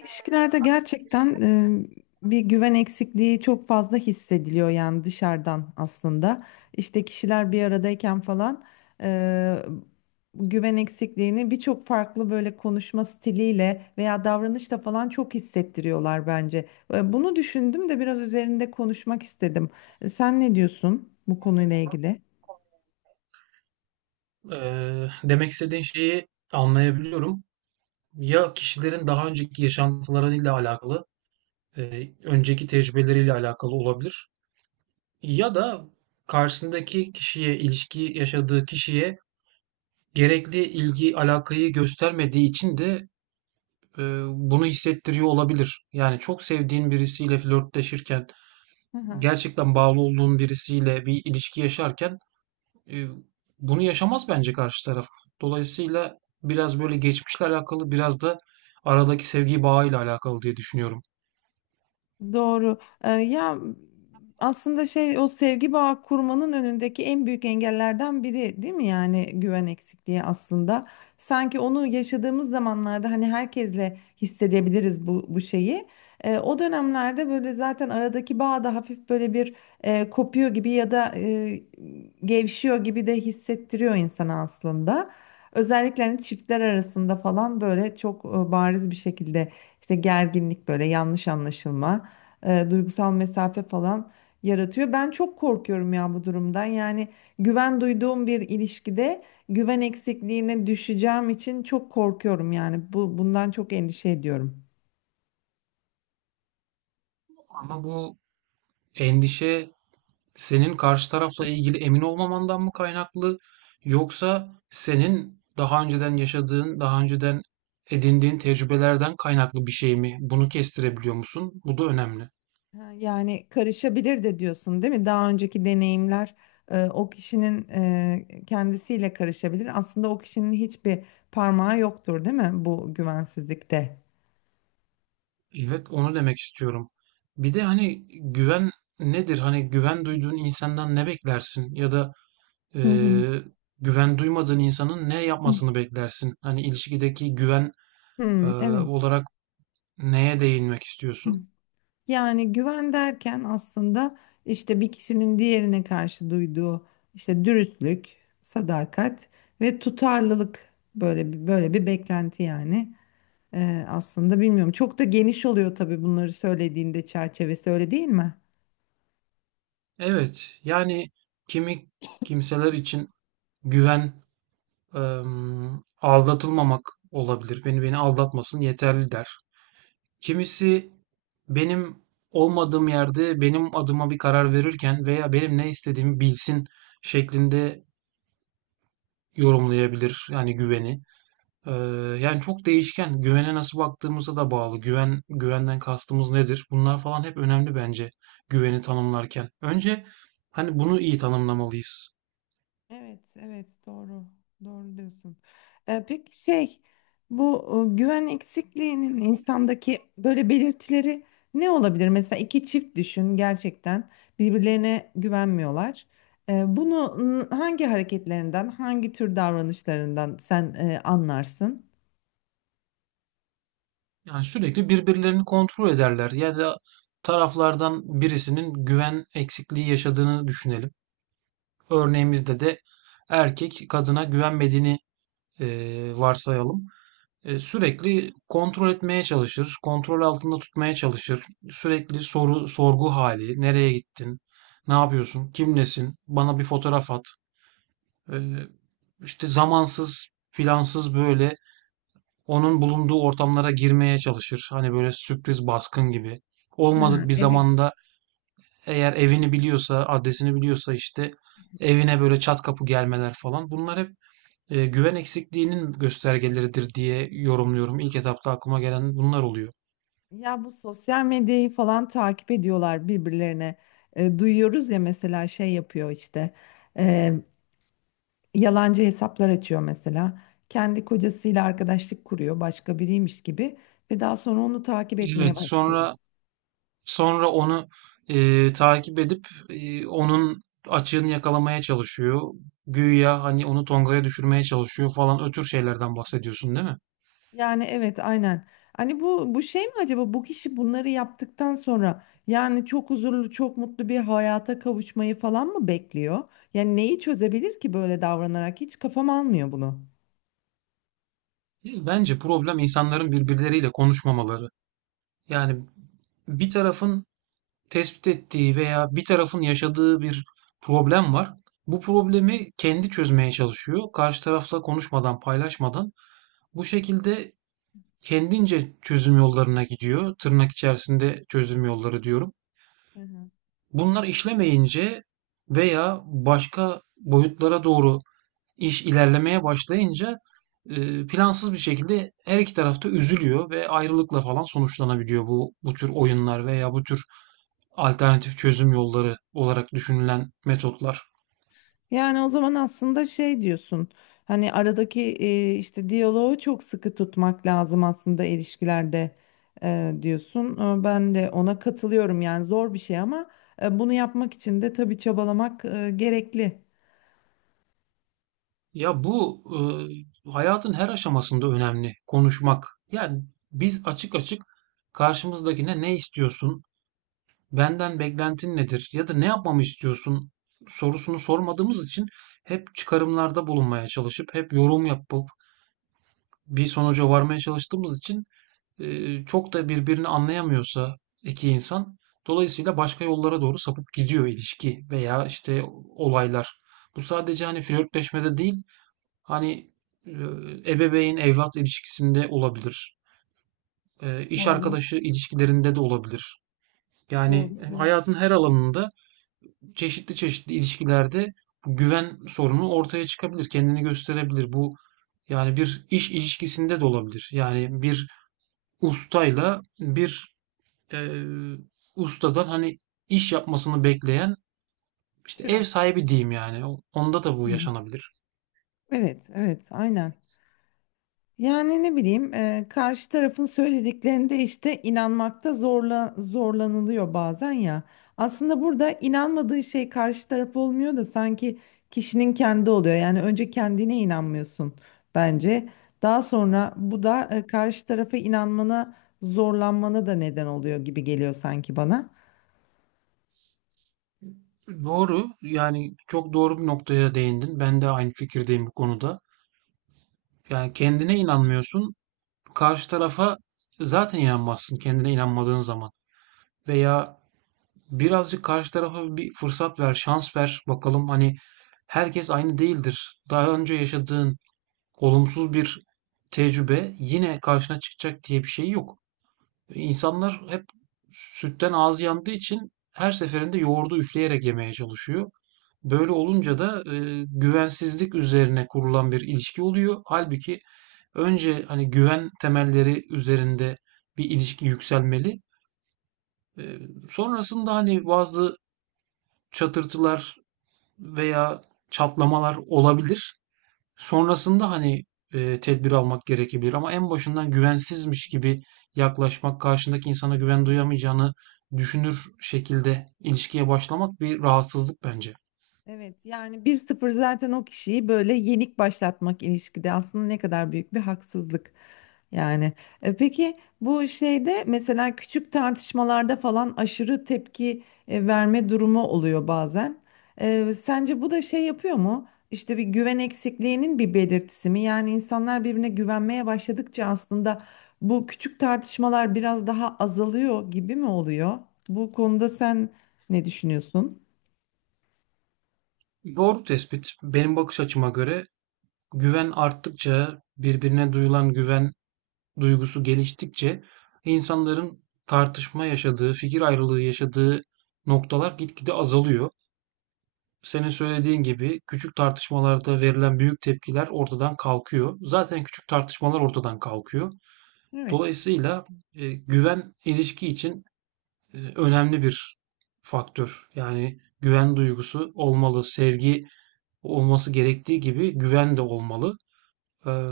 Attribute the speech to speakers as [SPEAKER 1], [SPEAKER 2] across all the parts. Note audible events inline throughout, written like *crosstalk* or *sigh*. [SPEAKER 1] İlişkilerde gerçekten e, bir güven eksikliği çok fazla hissediliyor yani dışarıdan aslında. İşte kişiler bir aradayken falan e, güven eksikliğini birçok farklı böyle konuşma stiliyle veya davranışla falan çok hissettiriyorlar bence. Bunu düşündüm de biraz üzerinde konuşmak istedim. Sen ne diyorsun bu konuyla ilgili?
[SPEAKER 2] Demek istediğin şeyi anlayabiliyorum. Ya kişilerin daha önceki yaşantılarıyla alakalı, önceki tecrübeleriyle alakalı olabilir. Ya da karşısındaki kişiye, ilişki yaşadığı kişiye gerekli ilgi, alakayı göstermediği için de bunu hissettiriyor olabilir. Yani çok sevdiğin birisiyle flörtleşirken,
[SPEAKER 1] Hı hı.
[SPEAKER 2] gerçekten bağlı olduğun birisiyle bir ilişki yaşarken Eee, bunu yaşamaz bence karşı taraf. Dolayısıyla biraz böyle geçmişle alakalı, biraz da aradaki sevgi bağıyla alakalı diye düşünüyorum.
[SPEAKER 1] Doğru. Ya aslında şey o sevgi bağı kurmanın önündeki en büyük engellerden biri değil mi yani güven eksikliği aslında. Sanki onu yaşadığımız zamanlarda hani herkesle hissedebiliriz bu şeyi. O dönemlerde böyle zaten aradaki bağ da hafif böyle bir kopuyor gibi ya da gevşiyor gibi de hissettiriyor insana aslında. Özellikle hani çiftler arasında falan böyle çok bariz bir şekilde işte gerginlik böyle yanlış anlaşılma duygusal mesafe falan yaratıyor. Ben çok korkuyorum ya bu durumdan. Yani güven duyduğum bir ilişkide güven eksikliğine düşeceğim için çok korkuyorum yani. Bundan çok endişe ediyorum.
[SPEAKER 2] Ama bu endişe senin karşı tarafla ilgili emin olmamandan mı kaynaklı yoksa senin daha önceden yaşadığın, daha önceden edindiğin tecrübelerden kaynaklı bir şey mi? Bunu kestirebiliyor musun? Bu da önemli.
[SPEAKER 1] Ha, yani karışabilir de diyorsun değil mi? Daha önceki deneyimler o kişinin kendisiyle karışabilir. Aslında o kişinin hiçbir parmağı yoktur değil mi bu güvensizlikte?
[SPEAKER 2] Evet, onu demek istiyorum. Bir de hani güven nedir? Hani güven duyduğun insandan ne beklersin? Ya da
[SPEAKER 1] Hı hı.
[SPEAKER 2] eee, güven duymadığın insanın ne yapmasını beklersin? Hani ilişkideki güven eee,
[SPEAKER 1] Hmm, evet.
[SPEAKER 2] olarak neye değinmek istiyorsun?
[SPEAKER 1] Yani güven derken aslında işte bir kişinin diğerine karşı duyduğu işte dürüstlük, sadakat ve tutarlılık böyle bir, böyle bir beklenti yani. Aslında bilmiyorum çok da geniş oluyor tabii bunları söylediğinde çerçevesi öyle değil mi?
[SPEAKER 2] Evet, yani kimi kimseler için güven, eee, aldatılmamak olabilir. Beni aldatmasın yeterli der. Kimisi benim olmadığım yerde benim adıma bir karar verirken veya benim ne istediğimi bilsin şeklinde yorumlayabilir yani güveni. Ee, Yani çok değişken. Güvene nasıl baktığımıza da bağlı. Güvenden kastımız nedir? Bunlar falan hep önemli bence güveni tanımlarken. Önce hani bunu iyi tanımlamalıyız.
[SPEAKER 1] Evet, evet doğru. Doğru diyorsun. Peki şey bu güven eksikliğinin insandaki böyle belirtileri ne olabilir? Mesela iki çift düşün gerçekten birbirlerine güvenmiyorlar. Bunu hangi hareketlerinden, hangi tür davranışlarından sen anlarsın?
[SPEAKER 2] Yani sürekli birbirlerini kontrol ederler ya da taraflardan birisinin güven eksikliği yaşadığını düşünelim. Örneğimizde de erkek kadına güvenmediğini varsayalım. Sürekli kontrol etmeye çalışır, kontrol altında tutmaya çalışır. Sürekli soru, sorgu hali, nereye gittin, ne yapıyorsun, kimlesin, bana bir fotoğraf at. E, işte zamansız, plansız böyle onun bulunduğu ortamlara girmeye çalışır. Hani böyle sürpriz baskın gibi. Olmadık
[SPEAKER 1] Ha,
[SPEAKER 2] bir
[SPEAKER 1] evet.
[SPEAKER 2] zamanda eğer evini biliyorsa, adresini biliyorsa işte evine böyle çat kapı gelmeler falan. Bunlar hep güven eksikliğinin göstergeleridir diye yorumluyorum. İlk etapta aklıma gelen bunlar oluyor.
[SPEAKER 1] Ya bu sosyal medyayı falan takip ediyorlar birbirlerine. E, duyuyoruz ya mesela şey yapıyor işte. Yalancı hesaplar açıyor mesela. Kendi kocasıyla arkadaşlık kuruyor, başka biriymiş gibi ve daha sonra onu takip etmeye
[SPEAKER 2] Evet,
[SPEAKER 1] başlıyor.
[SPEAKER 2] sonra onu, takip edip, onun açığını yakalamaya çalışıyor. Güya, hani, onu tongaya düşürmeye çalışıyor falan. Ötür şeylerden bahsediyorsun, değil mi?
[SPEAKER 1] Yani evet aynen. Hani bu şey mi acaba bu kişi bunları yaptıktan sonra yani çok huzurlu, çok mutlu bir hayata kavuşmayı falan mı bekliyor? Yani neyi çözebilir ki böyle davranarak? Hiç kafam almıyor bunu.
[SPEAKER 2] Değil. Bence problem insanların birbirleriyle konuşmamaları. Yani bir tarafın tespit ettiği veya bir tarafın yaşadığı bir problem var. Bu problemi kendi çözmeye çalışıyor. Karşı tarafla konuşmadan, paylaşmadan. Bu şekilde kendince çözüm yollarına gidiyor. Tırnak içerisinde çözüm yolları diyorum.
[SPEAKER 1] Hı hı.
[SPEAKER 2] Bunlar işlemeyince veya başka boyutlara doğru iş ilerlemeye başlayınca, plansız bir şekilde her iki tarafta üzülüyor ve ayrılıkla falan sonuçlanabiliyor bu tür oyunlar veya bu tür alternatif çözüm yolları olarak düşünülen metotlar.
[SPEAKER 1] Yani o zaman aslında şey diyorsun. Hani aradaki işte diyaloğu çok sıkı tutmak lazım aslında ilişkilerde diyorsun. E, ben de ona katılıyorum. Yani zor bir şey ama bunu yapmak için de tabii çabalamak gerekli.
[SPEAKER 2] Ya bu hayatın her aşamasında önemli konuşmak. Yani biz açık açık karşımızdakine ne istiyorsun, benden beklentin nedir ya da ne yapmamı istiyorsun sorusunu sormadığımız için hep çıkarımlarda bulunmaya çalışıp hep yorum yapıp bir sonuca varmaya çalıştığımız için çok da birbirini anlayamıyorsa iki insan dolayısıyla başka yollara doğru sapıp gidiyor ilişki veya işte olaylar. Bu sadece hani flörtleşmede değil. Hani e, ebeveyn evlat ilişkisinde olabilir. İş
[SPEAKER 1] Doğru.
[SPEAKER 2] arkadaşı ilişkilerinde de olabilir.
[SPEAKER 1] Doğru.
[SPEAKER 2] Yani
[SPEAKER 1] Evet.
[SPEAKER 2] hayatın her alanında çeşitli çeşitli ilişkilerde bu güven sorunu ortaya çıkabilir, kendini gösterebilir. Bu yani bir iş ilişkisinde de olabilir. Yani bir ustayla bir e, ustadan hani iş yapmasını bekleyen işte ev
[SPEAKER 1] Çırak.
[SPEAKER 2] sahibi diyeyim yani. Onda da bu
[SPEAKER 1] Hı.
[SPEAKER 2] yaşanabilir.
[SPEAKER 1] Evet, evet, aynen. Yani ne bileyim karşı tarafın söylediklerinde işte inanmakta zorlanılıyor bazen ya. Aslında burada inanmadığı şey karşı taraf olmuyor da sanki kişinin kendi oluyor. Yani önce kendine inanmıyorsun bence. Daha sonra bu da karşı tarafa inanmana zorlanmana da neden oluyor gibi geliyor sanki bana.
[SPEAKER 2] Doğru. Yani çok doğru bir noktaya değindin. Ben de aynı fikirdeyim bu konuda. Yani kendine inanmıyorsun. Karşı tarafa zaten inanmazsın kendine inanmadığın zaman. Veya birazcık karşı tarafa bir fırsat ver, şans ver. Bakalım hani herkes aynı değildir. Daha önce yaşadığın olumsuz bir tecrübe yine karşına çıkacak diye bir şey yok. İnsanlar hep sütten ağzı yandığı için her seferinde yoğurdu üfleyerek yemeye çalışıyor. Böyle olunca da güvensizlik üzerine kurulan bir ilişki oluyor. Halbuki önce hani güven temelleri üzerinde bir ilişki yükselmeli. E, Sonrasında hani bazı çatırtılar veya çatlamalar olabilir. Sonrasında, hani, tedbir almak gerekebilir ama en başından güvensizmiş gibi yaklaşmak, karşındaki insana güven duyamayacağını düşünür şekilde ilişkiye başlamak bir rahatsızlık bence.
[SPEAKER 1] Evet yani bir sıfır zaten o kişiyi böyle yenik başlatmak ilişkide aslında ne kadar büyük bir haksızlık. Yani peki bu şeyde mesela küçük tartışmalarda falan aşırı tepki verme durumu oluyor bazen. E, sence bu da şey yapıyor mu? İşte bir güven eksikliğinin bir belirtisi mi? Yani insanlar birbirine güvenmeye başladıkça aslında bu küçük tartışmalar biraz daha azalıyor gibi mi oluyor? Bu konuda sen ne düşünüyorsun?
[SPEAKER 2] Doğru tespit. Benim bakış açıma göre güven arttıkça, birbirine duyulan güven duygusu geliştikçe insanların tartışma yaşadığı, fikir ayrılığı yaşadığı noktalar gitgide azalıyor. Senin söylediğin gibi küçük tartışmalarda verilen büyük tepkiler ortadan kalkıyor. Zaten küçük tartışmalar ortadan kalkıyor.
[SPEAKER 1] Evet.
[SPEAKER 2] Dolayısıyla güven ilişki için önemli bir faktör. Yani güven duygusu olmalı, sevgi olması gerektiği gibi güven de olmalı. Eee,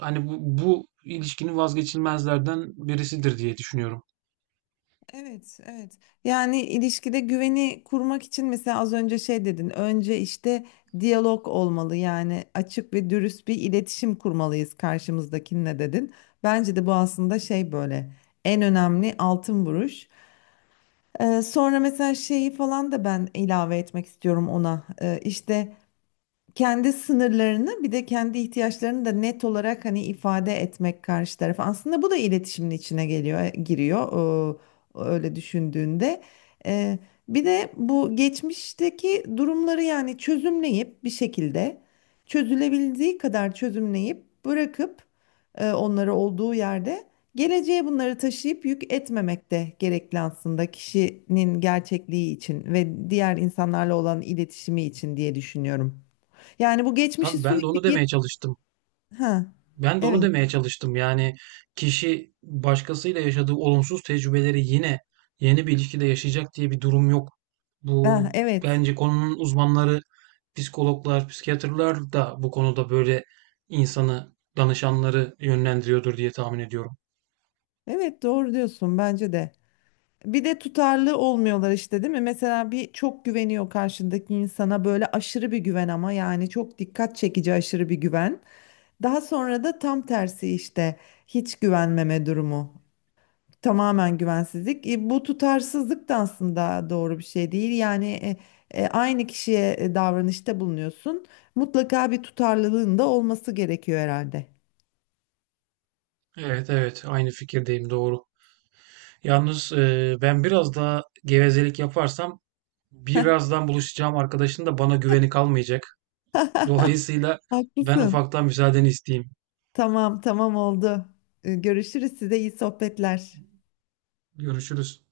[SPEAKER 2] Hani bu ilişkinin vazgeçilmezlerden birisidir diye düşünüyorum.
[SPEAKER 1] Evet, evet. Yani ilişkide güveni kurmak için mesela az önce şey dedin. Önce işte diyalog olmalı. Yani açık ve dürüst bir iletişim kurmalıyız karşımızdakinle dedin. Bence de bu aslında şey böyle en önemli altın vuruş. Sonra mesela şeyi falan da ben ilave etmek istiyorum ona. İşte kendi sınırlarını bir de kendi ihtiyaçlarını da net olarak hani ifade etmek karşı tarafa. Aslında bu da iletişimin içine geliyor, giriyor. Öyle düşündüğünde. Ee, bir de bu geçmişteki durumları yani çözümleyip bir şekilde çözülebildiği kadar çözümleyip bırakıp onları olduğu yerde geleceğe bunları taşıyıp yük etmemek de gerekli aslında kişinin gerçekliği için ve diğer insanlarla olan iletişimi için diye düşünüyorum. Yani bu geçmişi
[SPEAKER 2] Tabii ben de onu
[SPEAKER 1] sürekli
[SPEAKER 2] demeye
[SPEAKER 1] git.
[SPEAKER 2] çalıştım.
[SPEAKER 1] Ha,
[SPEAKER 2] Ben de onu
[SPEAKER 1] evet.
[SPEAKER 2] demeye çalıştım. Yani kişi başkasıyla yaşadığı olumsuz tecrübeleri yine yeni bir ilişkide yaşayacak diye bir durum yok.
[SPEAKER 1] Ha,
[SPEAKER 2] Bu
[SPEAKER 1] evet.
[SPEAKER 2] bence konunun uzmanları, psikologlar, psikiyatrlar da bu konuda böyle insanı, danışanları yönlendiriyordur diye tahmin ediyorum.
[SPEAKER 1] Evet doğru diyorsun bence de. Bir de tutarlı olmuyorlar işte değil mi? Mesela bir çok güveniyor karşındaki insana böyle aşırı bir güven ama yani çok dikkat çekici aşırı bir güven. Daha sonra da tam tersi işte hiç güvenmeme durumu. Tamamen güvensizlik. E, bu tutarsızlık da aslında doğru bir şey değil. Yani aynı kişiye davranışta bulunuyorsun. Mutlaka bir tutarlılığın da olması gerekiyor herhalde.
[SPEAKER 2] Evet evet aynı fikirdeyim doğru. Yalnız ben biraz daha gevezelik yaparsam birazdan buluşacağım arkadaşın da bana güveni kalmayacak. Dolayısıyla
[SPEAKER 1] *laughs*
[SPEAKER 2] ben
[SPEAKER 1] Haklısın.
[SPEAKER 2] ufaktan müsaadeni isteyeyim.
[SPEAKER 1] Tamam, tamam oldu. Görüşürüz. Size iyi sohbetler.
[SPEAKER 2] Görüşürüz.